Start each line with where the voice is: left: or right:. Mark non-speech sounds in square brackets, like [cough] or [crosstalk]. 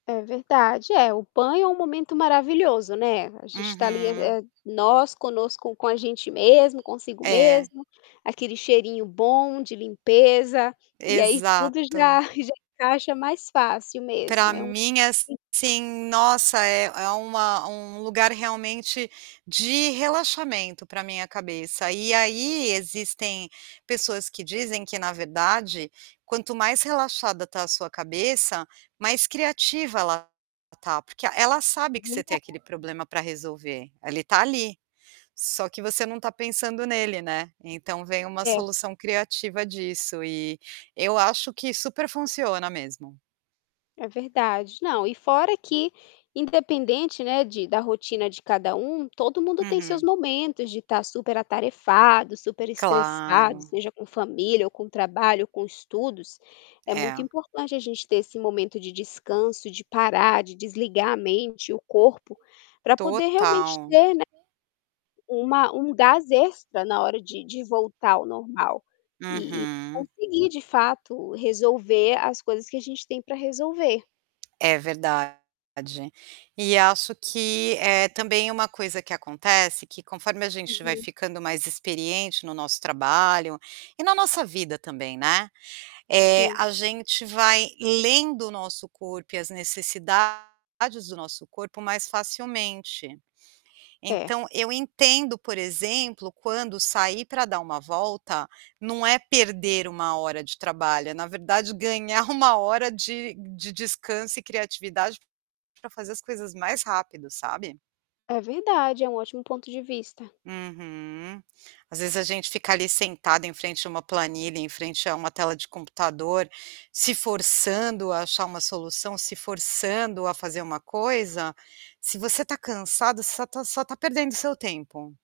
left: É verdade. É, o banho é um momento maravilhoso, né, a gente está ali,
right: Uhum.
left: eh, nós conosco com a gente mesmo, consigo
right: É.
left: mesmo, aquele cheirinho bom de limpeza, e aí tudo já
right: Exato.
left: [chuckles] já encaixa mais fácil
right: Para
left: mesmo. É um
right: mim,
left: [unintelligible]
right: assim, nossa, é é uma um lugar realmente de relaxamento para minha cabeça e aí existem pessoas que dizem que na verdade, quanto mais relaxada está a sua cabeça, mais criativa ela está, porque ela sabe
left: É
right: que você tem
left: verdade.
right: aquele problema para resolver, ele está ali. Só que você não está pensando nele, né. Então vem uma
left: É.
right: solução criativa disso e eu acho que super funciona mesmo.
left: É verdade. Não, e fora que independente, né, de da rotina de cada um, todo mundo tem seus
right: Uhum.
left: momentos de estar super atarefado, super estressado,
right: Claro.
left: seja com família ou com trabalho, com estudos, é
right: É.
left: muito importante a gente ter esse momento de descanso, de parar, de desligar a mente, o corpo, para poder realmente
right: Total.
left: ter, né, um um gás extra na hora de de voltar ao normal, e e
right: Uhum.
left: conseguir de fato resolver as coisas que a gente tem para resolver.
right: É verdade. E acho que é também uma coisa que acontece, que conforme a gente vai
left: Uhum.
right: ficando mais experiente no nosso trabalho, e na nossa vida também, né, eh,
left: Sim.
right: a gente vai lendo o nosso corpo e as necessidades do nosso corpo mais facilmente.
left: É.
right: Então eu entendo, por exemplo, quando sair para dar uma volta, não é perder 1 hora de trabalho, na verdade ganhar 1 hora de de descanso e criatividade, para fazer as coisas mais rápido, sabe?
left: É verdade, é um ótimo ponto de vista.
right: Uhum. Às vezes, a gente fica ali sentado em frente a uma planilha, em frente a uma tela de computador, se forçando a achar uma solução, se forçando a fazer uma coisa, se você está cansado, você só está só está perdendo seu tempo.